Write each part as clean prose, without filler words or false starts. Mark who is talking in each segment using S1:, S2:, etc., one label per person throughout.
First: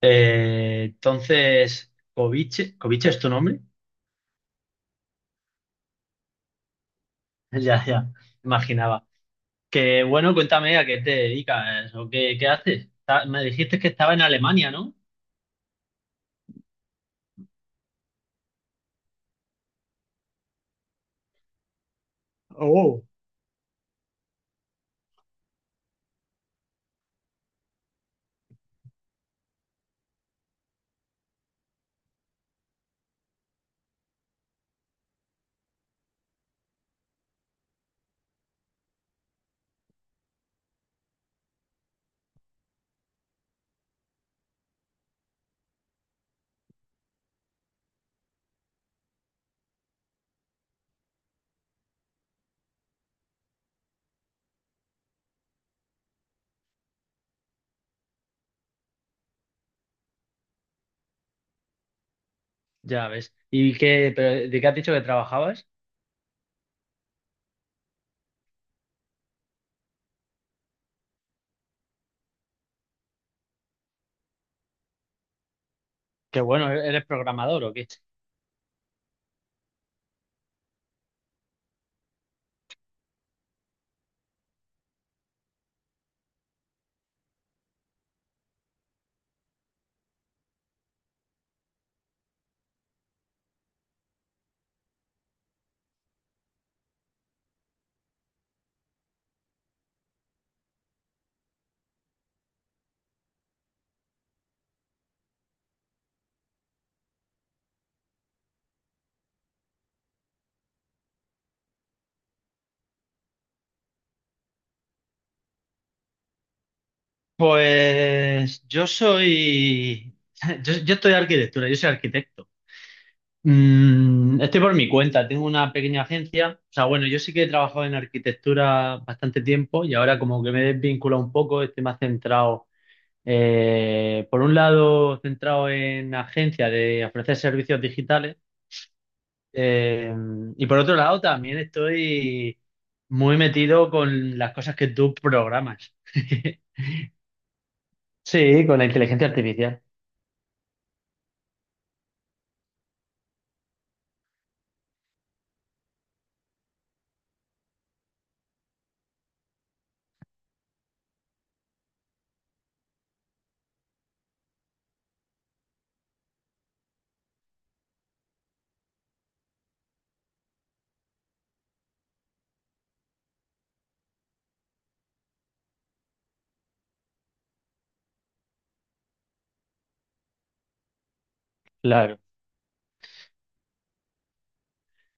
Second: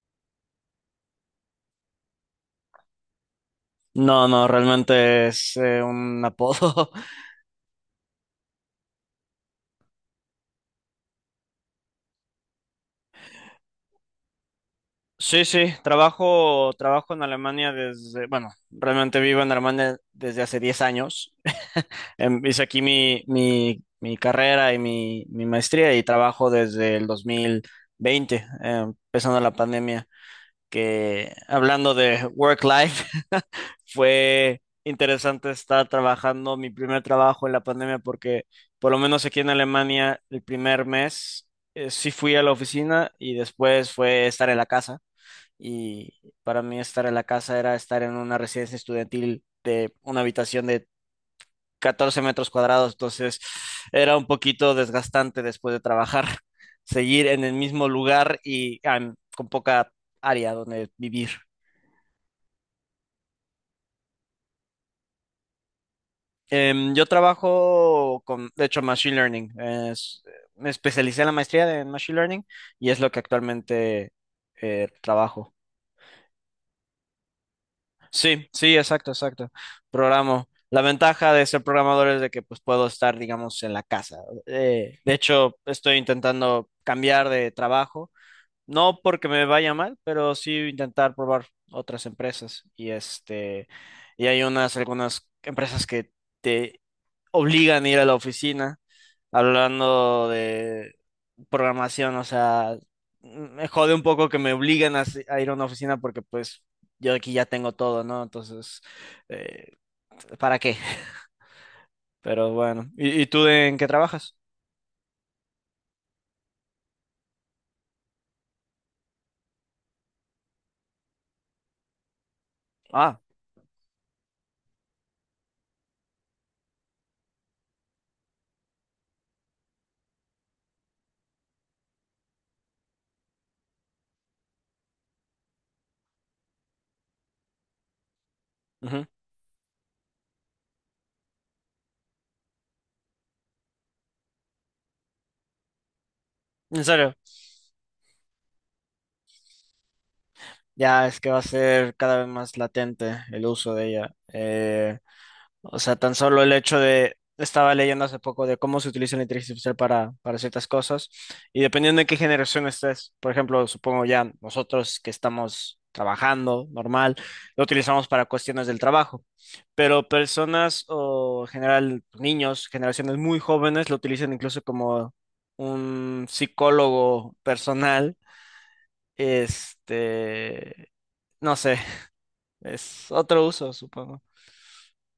S1: Entonces, Kovic, ¿Kovic es tu nombre?
S2: No, no, realmente es un apodo.
S1: Ya, ya, imaginaba. Que bueno, cuéntame a qué te dedicas o qué haces. Me dijiste que estaba en Alemania, ¿no?
S2: Sí, sí, trabajo en Alemania desde, bueno, realmente vivo en Alemania desde hace 10 años. Hice aquí
S1: Oh.
S2: mi carrera y mi maestría y trabajo desde el 2020, empezando la pandemia, que hablando de work-life, fue interesante estar trabajando mi primer trabajo en la pandemia porque por lo menos aquí en Alemania el primer mes sí fui a la oficina y después fue estar en la casa y para mí estar en la casa era estar en una residencia estudiantil de una habitación de 14 metros cuadrados, entonces era un poquito desgastante después de trabajar, seguir en el mismo lugar y con poca área donde vivir.
S1: Ya ves. ¿Y qué, pero de qué has dicho que trabajabas?
S2: Yo trabajo con, de hecho, Machine Learning. Me especialicé en la maestría en Machine Learning y es lo que actualmente trabajo.
S1: Que bueno, ¿eres programador o qué?
S2: Sí, sí, exacto, exacto. Programo. La ventaja de ser programador es de que pues puedo estar, digamos, en la casa. De hecho, estoy intentando cambiar de trabajo. No porque me vaya mal, pero sí intentar probar otras empresas. Y este, y hay unas, algunas empresas que te obligan a ir a la oficina hablando de programación, o sea, me jode un poco que me obligan a, a ir a una oficina porque pues yo aquí ya tengo todo, ¿no? Entonces, eh, ¿para qué? Pero bueno, y tú en qué trabajas?
S1: Pues yo soy, yo estoy arquitectura, yo soy arquitecto.
S2: Ah,
S1: Estoy por mi cuenta, tengo una pequeña agencia. O sea, bueno, yo sí que he trabajado en arquitectura bastante tiempo y ahora como que me he desvinculado un poco, estoy más centrado, por un lado, centrado en agencia de ofrecer servicios digitales,
S2: ujú.
S1: eh, y por otro lado también estoy muy metido con las cosas que tú programas.
S2: En serio,
S1: Sí, con la inteligencia artificial,
S2: ya es que va a ser cada vez más latente el uso de ella. O sea, tan solo el hecho de, estaba leyendo hace poco de cómo se utiliza la inteligencia artificial para ciertas cosas y dependiendo de qué generación estés, por ejemplo, supongo ya nosotros que estamos trabajando normal, lo utilizamos para cuestiones del trabajo, pero personas o en general niños, generaciones muy jóvenes lo utilizan incluso como un psicólogo personal, este, no sé,
S1: claro.
S2: es otro uso, supongo.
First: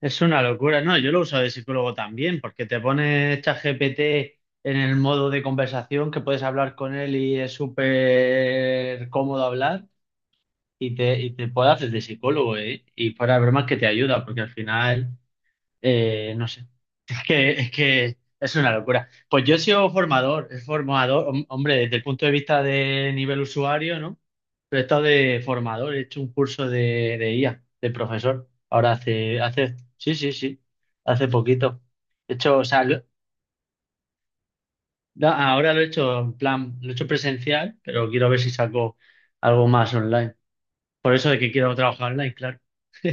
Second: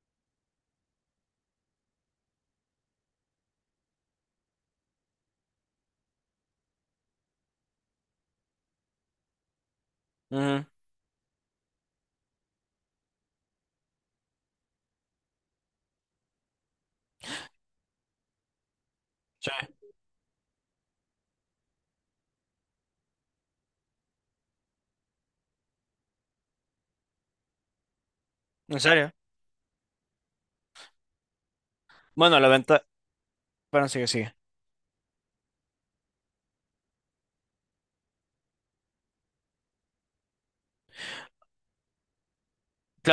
S1: Es una locura, no, yo lo uso de psicólogo también, porque te pones ChatGPT en el modo de conversación que puedes hablar con él y es súper cómodo hablar,
S2: Ujú,
S1: y te puede hacer de psicólogo, ¿eh? Y fuera de bromas que te ayuda, porque al final, no sé. Es que es una locura. Pues
S2: sí,
S1: yo he sido formador, es formador, hombre, desde el punto de vista de nivel usuario, ¿no? Pero he estado de formador, he hecho un curso de IA, de profesor.
S2: en
S1: Ahora
S2: serio.
S1: hace, sí, sí, sí, hace poquito. He
S2: Bueno, la
S1: hecho, o sea,
S2: venta Bueno, sigue, sigue.
S1: ahora lo he hecho en plan, lo he hecho presencial, pero quiero ver si saco algo más online. Por eso de que quiero trabajar online, claro.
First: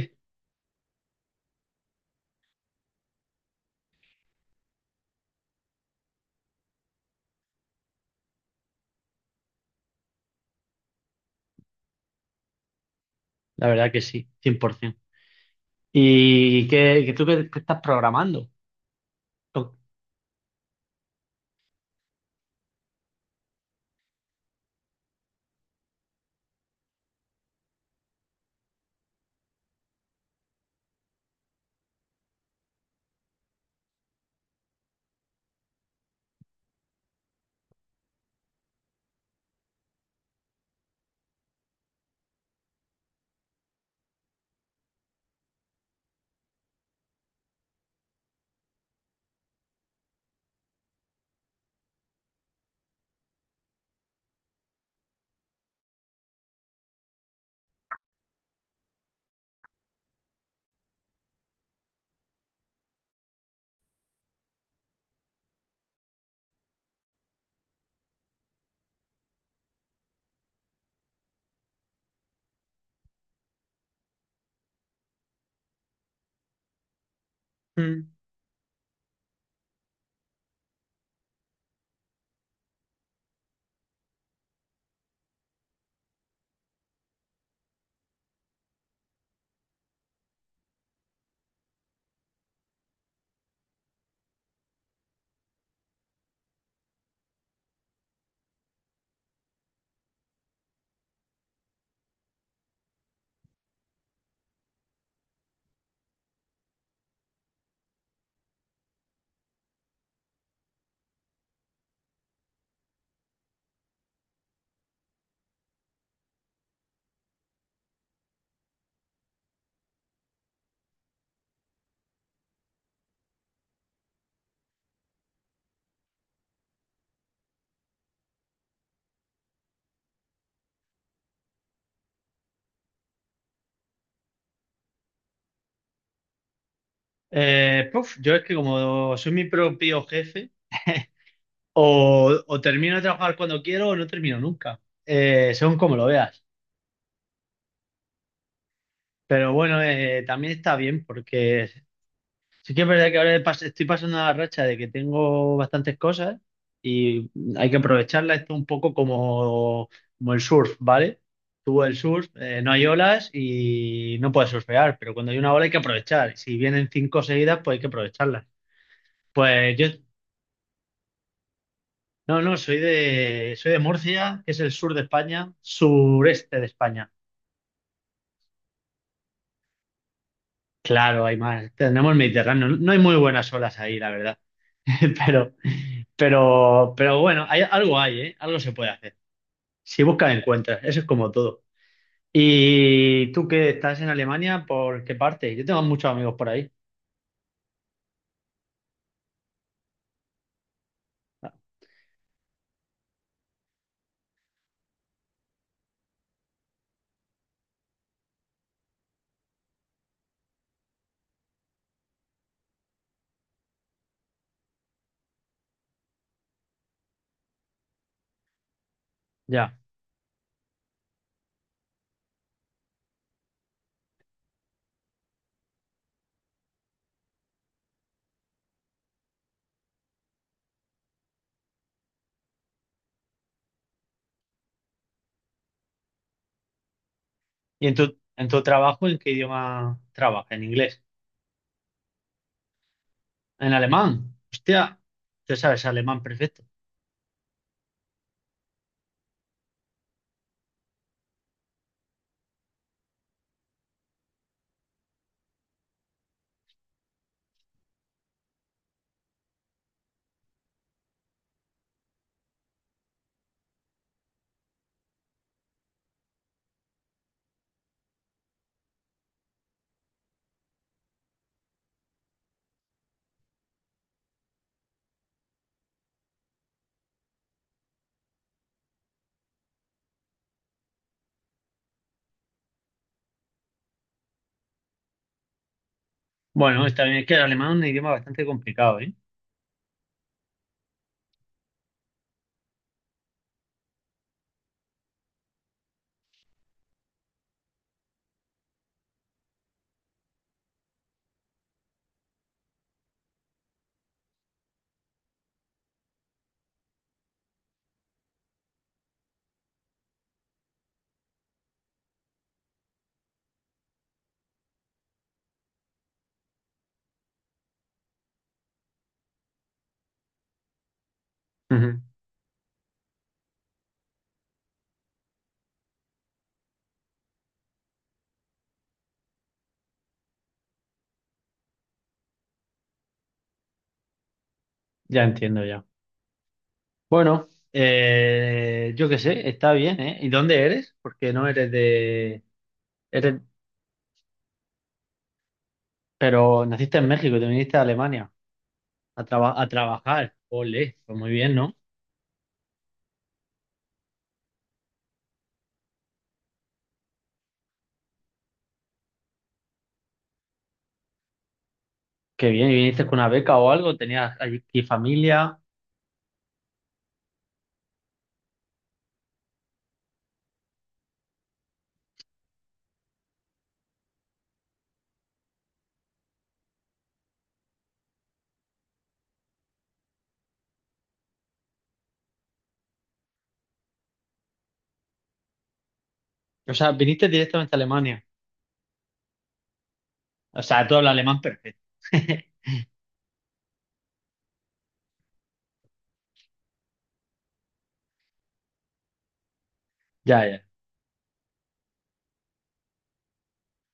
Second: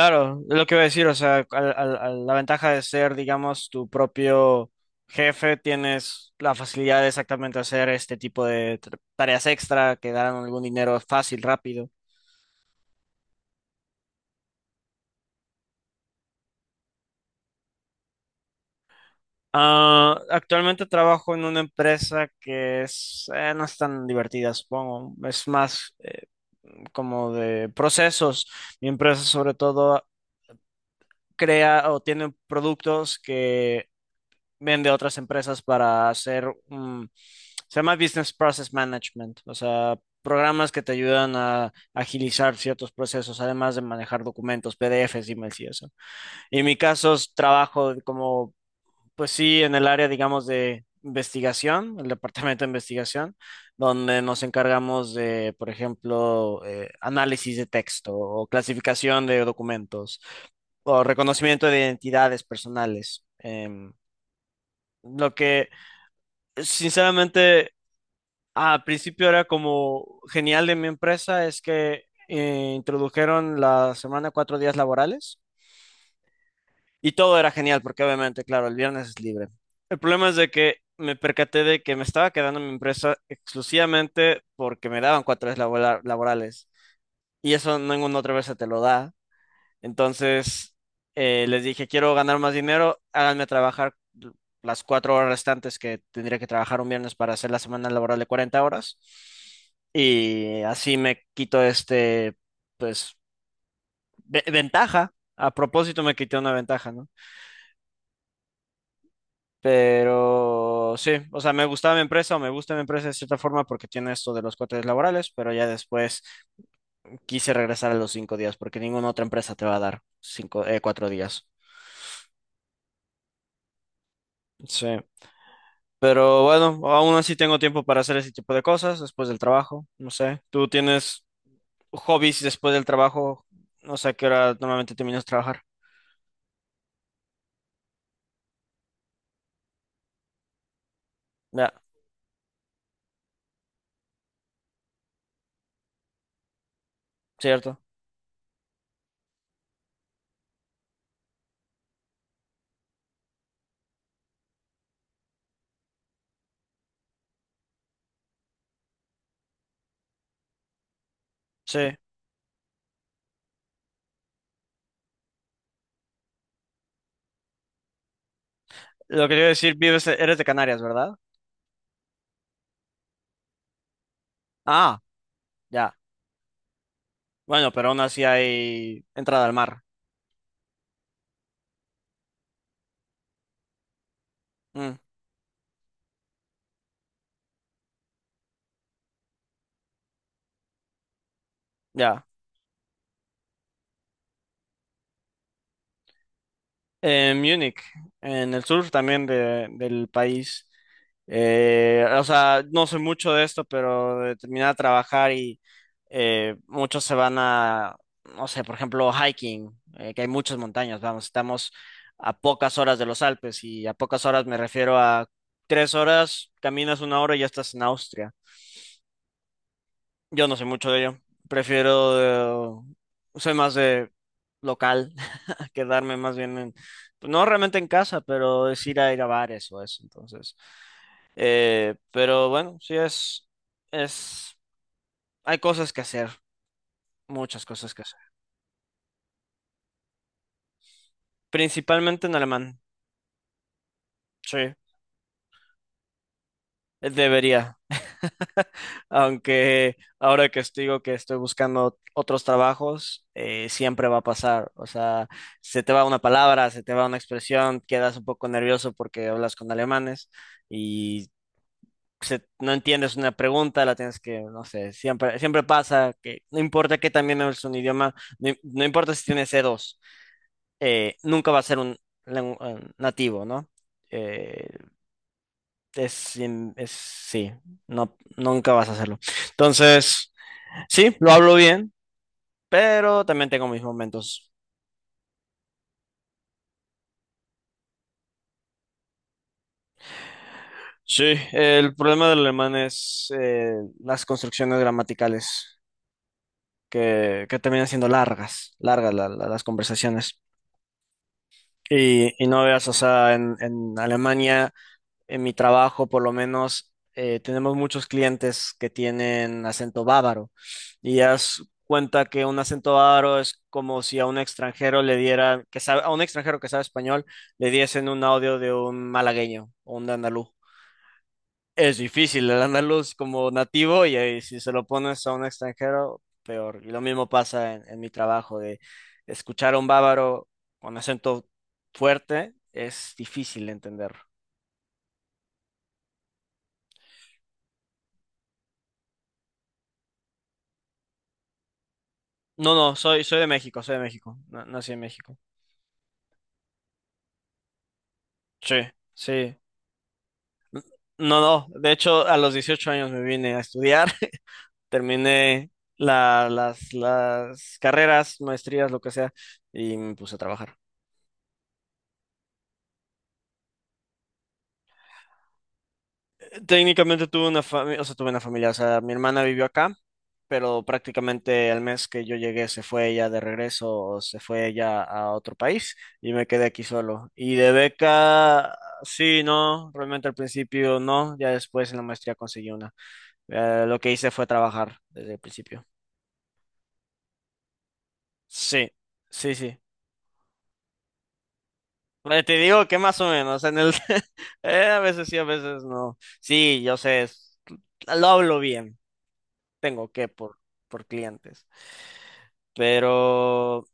S2: es lo que iba a decir, o sea, la ventaja de ser, digamos, tu propio jefe, tienes la facilidad de exactamente hacer este tipo de tareas extra que darán algún dinero fácil, rápido.
S1: La verdad que sí, 100%. ¿Y qué, qué tú qué qué estás programando? Con-
S2: Ah, actualmente trabajo en una empresa que es, no es tan divertida, supongo, es más como de procesos. Mi empresa sobre todo crea o tiene productos que vienen de otras empresas para hacer, se llama Business Process Management, o sea, programas que te ayudan a agilizar ciertos procesos, además de manejar documentos, PDFs, emails y eso. Y en mi caso, es trabajo como, pues sí, en el área, digamos, de investigación, el departamento de investigación, donde nos encargamos de, por ejemplo, análisis de texto o clasificación de documentos o reconocimiento de identidades personales. Em, lo que Sinceramente, al principio era como genial de mi empresa, es que introdujeron la semana 4 días laborales y todo era genial porque
S1: mm.
S2: obviamente, claro, el viernes es libre. El problema es de que me percaté de que me estaba quedando en mi empresa exclusivamente porque me daban 4 días laborales y eso ninguna otra vez se te lo da. Entonces, les dije, quiero ganar más dinero, háganme trabajar las 4 horas restantes que tendría que trabajar un viernes para hacer la semana laboral de 40 horas. Y así me quito este, pues, ventaja. A propósito, me quité una ventaja, ¿no? Pero sí, o sea, me gustaba mi empresa o me gusta mi empresa de cierta forma porque tiene esto de los 4 días laborales, pero ya después quise regresar a los 5 días porque ninguna otra empresa te va a dar 5, 4 días. Sí. Pero bueno, aún así tengo tiempo para hacer ese tipo de cosas después del trabajo. No sé, ¿tú tienes hobbies después del trabajo? No sé a qué hora normalmente terminas de trabajar.
S1: Puf, yo es que como soy mi propio jefe,
S2: Ya,
S1: o termino de trabajar cuando quiero o no termino nunca. Según como lo veas.
S2: cierto.
S1: Pero bueno, también está bien porque sí que es verdad que ahora estoy pasando la racha de que tengo bastantes cosas y hay que aprovecharla. Esto un poco como, como el surf, ¿vale? Tú el
S2: Sí.
S1: surf, no hay olas y no puedes surfear, pero cuando hay una ola hay que aprovechar. Si vienen cinco seguidas, pues hay que aprovecharlas.
S2: Lo que quiero decir,
S1: Pues yo
S2: vives, eres de Canarias, ¿verdad?
S1: no, no, soy de Murcia, que es el sur
S2: Ah,
S1: de España,
S2: ya.
S1: sureste de España.
S2: Bueno, pero aún así hay entrada al mar.
S1: Claro, hay más. Tenemos Mediterráneo. No hay muy buenas olas ahí, la verdad.
S2: Mm,
S1: Pero, pero bueno, hay, algo hay, ¿eh? Algo se puede hacer. Si buscas, encuentras. Eso es como todo.
S2: ya.
S1: ¿Y tú que estás en Alemania, por qué parte? Yo tengo muchos amigos por ahí.
S2: En Múnich, en el sur también del país. O sea, no sé mucho de esto, pero de terminar a trabajar y muchos se van a, no sé, por ejemplo, hiking, que hay muchas montañas, vamos, estamos a pocas horas de los Alpes y a pocas horas me refiero a 3 horas, caminas una hora y ya estás en Austria.
S1: Ya.
S2: Yo no sé mucho de ello, prefiero, soy más de local quedarme más bien en, pues, no realmente en casa, pero es ir a ir a bares o eso, entonces. Pero bueno, es, hay cosas que hacer, muchas
S1: ¿Y
S2: cosas que hacer.
S1: en tu trabajo, en qué idioma trabajas? ¿En inglés?
S2: Principalmente en alemán,
S1: ¿En alemán?
S2: sí,
S1: Hostia, tú sabes alemán perfecto.
S2: debería. Aunque ahora que estoy, digo que estoy buscando otros trabajos, siempre va a pasar. O sea, se te va una palabra, se te va una expresión, quedas un poco nervioso porque hablas con alemanes y no entiendes una pregunta, la tienes que, no sé, siempre, siempre pasa que no importa que también es un idioma, no, no importa si tienes C2 nunca va a ser un, nativo, ¿no? Eh, sí, no, nunca vas a hacerlo. Entonces, sí, lo hablo bien, pero también tengo mis momentos.
S1: Bueno, está bien, es que el alemán es un idioma bastante complicado, ¿eh?
S2: Sí, el problema del alemán es las construcciones gramaticales que terminan siendo largas, largas las conversaciones. Y no veas, o sea, en Alemania, en mi trabajo por lo menos, tenemos muchos clientes que tienen acento bávaro. Y haz cuenta que un acento bávaro es como si a un extranjero le diera, que sabe, a un extranjero que sabe español, le diesen un audio de un malagueño o un andaluz. Es
S1: Ujú.
S2: difícil el andaluz como nativo y, ahí si se lo pones a un extranjero, peor. Y lo mismo pasa en mi trabajo de escuchar a un bávaro con acento fuerte es difícil de entenderlo.
S1: Ya entiendo ya. Bueno, yo qué sé, está bien, ¿eh? ¿Y dónde eres? Porque no eres de...
S2: No, no,
S1: Eres...
S2: soy de México, nací en México.
S1: Pero naciste en México y te viniste a Alemania
S2: Sí,
S1: a,
S2: sí.
S1: a trabajar. Ole, pues muy
S2: No,
S1: bien,
S2: no,
S1: ¿no?
S2: de hecho a los 18 años me vine a estudiar, terminé las carreras, maestrías, lo que sea, y me puse a trabajar.
S1: Qué bien, ¿y viniste con una beca o algo? ¿Tenías aquí familia?
S2: Técnicamente tuve una familia, o sea, tuve una familia, o sea, mi hermana vivió acá. Pero prácticamente el mes que yo llegué se fue ella de regreso, o se fue ella a otro país y me quedé aquí solo. Y de beca, sí, no, realmente al principio no, ya después en la maestría conseguí una. Lo que hice fue trabajar desde el principio.
S1: O sea, viniste directamente a Alemania.
S2: Sí, sí, sí.
S1: O sea, tú hablas alemán perfecto.
S2: Te digo que más o menos, en el a veces sí, a veces no. Sí, yo sé, lo hablo bien, tengo que
S1: Ya, ya.
S2: por clientes. Pero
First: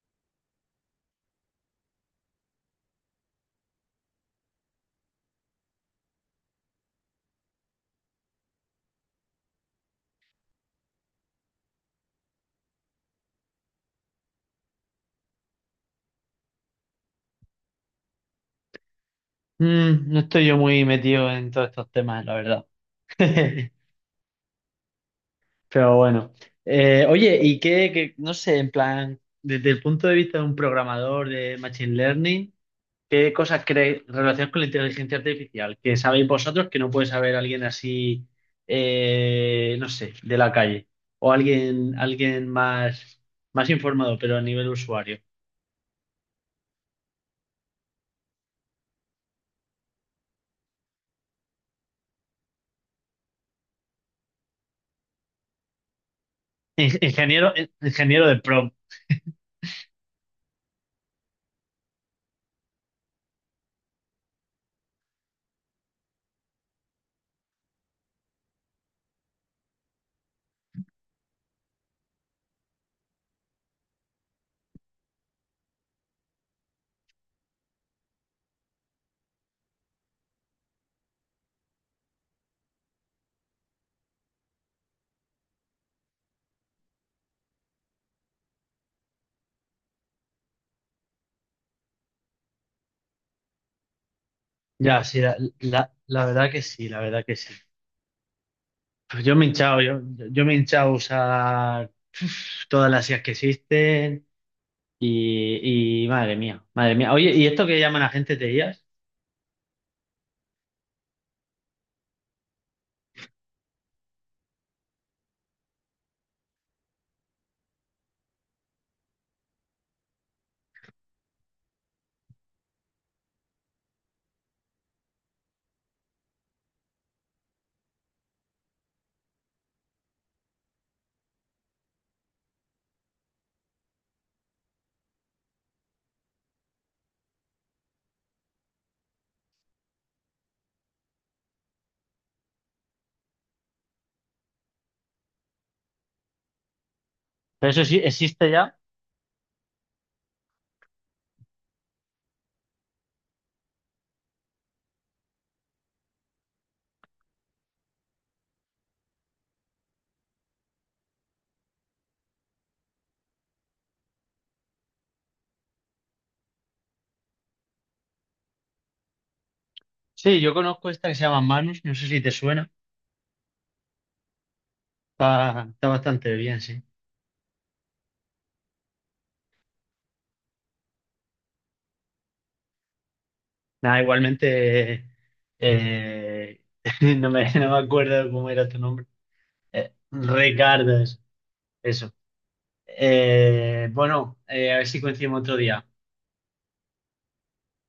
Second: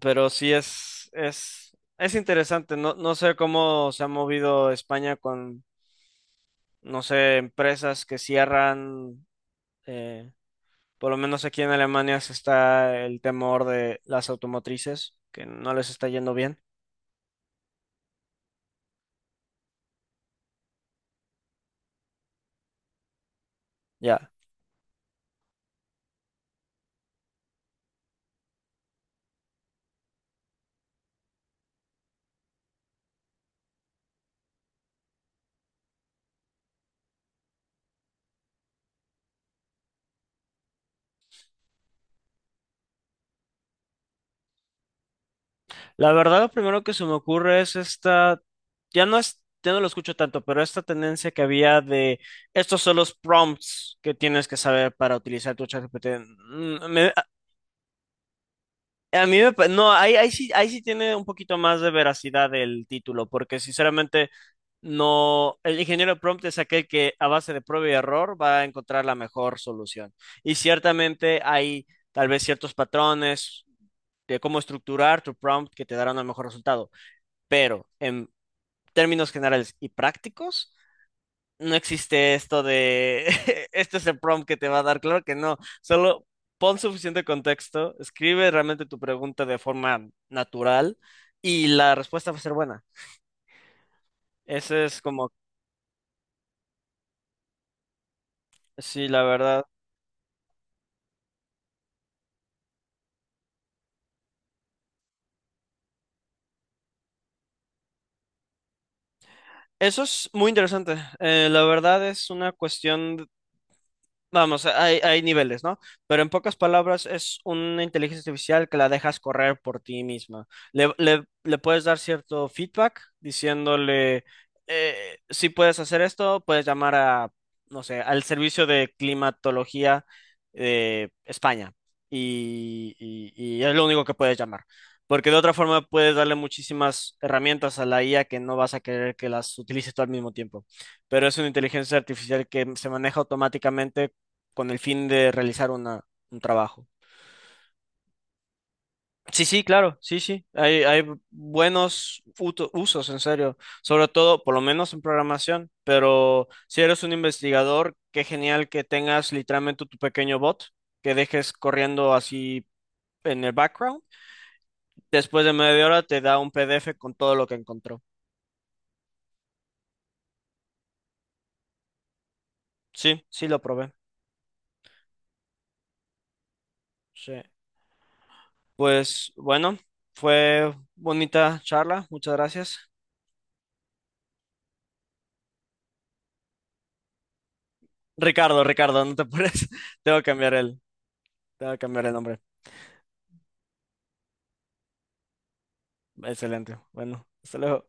S2: pero sí es interesante. No, no sé cómo se ha movido España con, no sé, empresas que cierran. eh, por lo menos aquí en Alemania se está el temor de las automotrices, que no les está yendo bien.
S1: Mm, no estoy yo muy metido en todos estos temas, la verdad.
S2: Ya.
S1: Pero bueno. Oye, no sé, en plan, desde el punto de vista de un programador de Machine Learning, ¿qué cosas creéis relacionadas con la inteligencia artificial que sabéis vosotros que no puede saber alguien así, no sé, de la calle? O alguien, alguien más, más informado, pero a nivel usuario.
S2: La verdad, lo primero que se me ocurre es esta, ya no es, ya no lo escucho tanto, pero esta tendencia que había de estos son los prompts que tienes que saber para utilizar tu ChatGPT. Mm, me-
S1: Ingeniero, ingeniero de prom.
S2: A mí me no, ahí, ahí sí tiene un poquito más de veracidad el título, porque sinceramente no, el ingeniero prompt es aquel que a base de prueba y error va a encontrar la mejor solución. Y ciertamente hay tal vez ciertos patrones de cómo estructurar tu prompt que te darán un mejor resultado, pero en términos generales y prácticos no existe esto de, este es el prompt que te va a dar, claro que no, solo pon suficiente contexto, escribe realmente tu pregunta de forma natural y la respuesta va a ser buena. Ese es
S1: Ya, sí,
S2: como,
S1: la verdad que sí, la verdad que sí.
S2: sí, la
S1: Pues yo me he
S2: verdad.
S1: hinchado, yo me he hinchado a usar, uf, todas las IAs que existen. Y madre mía, madre mía. Oye, ¿y esto que llaman agentes de IAS?
S2: Eso es muy interesante. La verdad es una cuestión. Vamos, hay niveles, ¿no? Pero en pocas palabras, es una inteligencia artificial que la dejas correr por ti misma. Le puedes dar cierto feedback diciéndole, si puedes hacer esto, puedes llamar a, no sé, al servicio de climatología de España. Y, y- y es lo único que puedes llamar. Porque de otra forma puedes darle muchísimas herramientas a la IA que no vas a querer que las utilices tú al mismo tiempo pero es una inteligencia artificial que se maneja automáticamente con el fin de realizar una, un trabajo.
S1: ¿Pero eso sí existe ya?
S2: Sí, sí, claro, sí, sí. Hay buenos usos, en serio. Sobre todo, por lo menos en programación. Pero si eres un investigador, qué genial que tengas literalmente tu pequeño bot que dejes corriendo así en el background. Después de media hora te da un PDF con todo lo que encontró.
S1: Sí, yo conozco esta que se llama Manus, no sé si te suena.
S2: Sí, sí, lo probé.
S1: Está, está bastante bien, sí.
S2: Sí. Pues bueno, fue bonita charla. Muchas gracias.
S1: Nada, igualmente, eh, no me, no me acuerdo cómo
S2: Ricardo,
S1: era tu
S2: Ricardo,
S1: nombre.
S2: no te apures. Tengo que cambiar él.
S1: Ricardo, eso.
S2: Tengo que cambiar el
S1: Eso.
S2: nombre.
S1: Bueno, a ver si coincidimos otro día.
S2: Excelente. Bueno, hasta luego.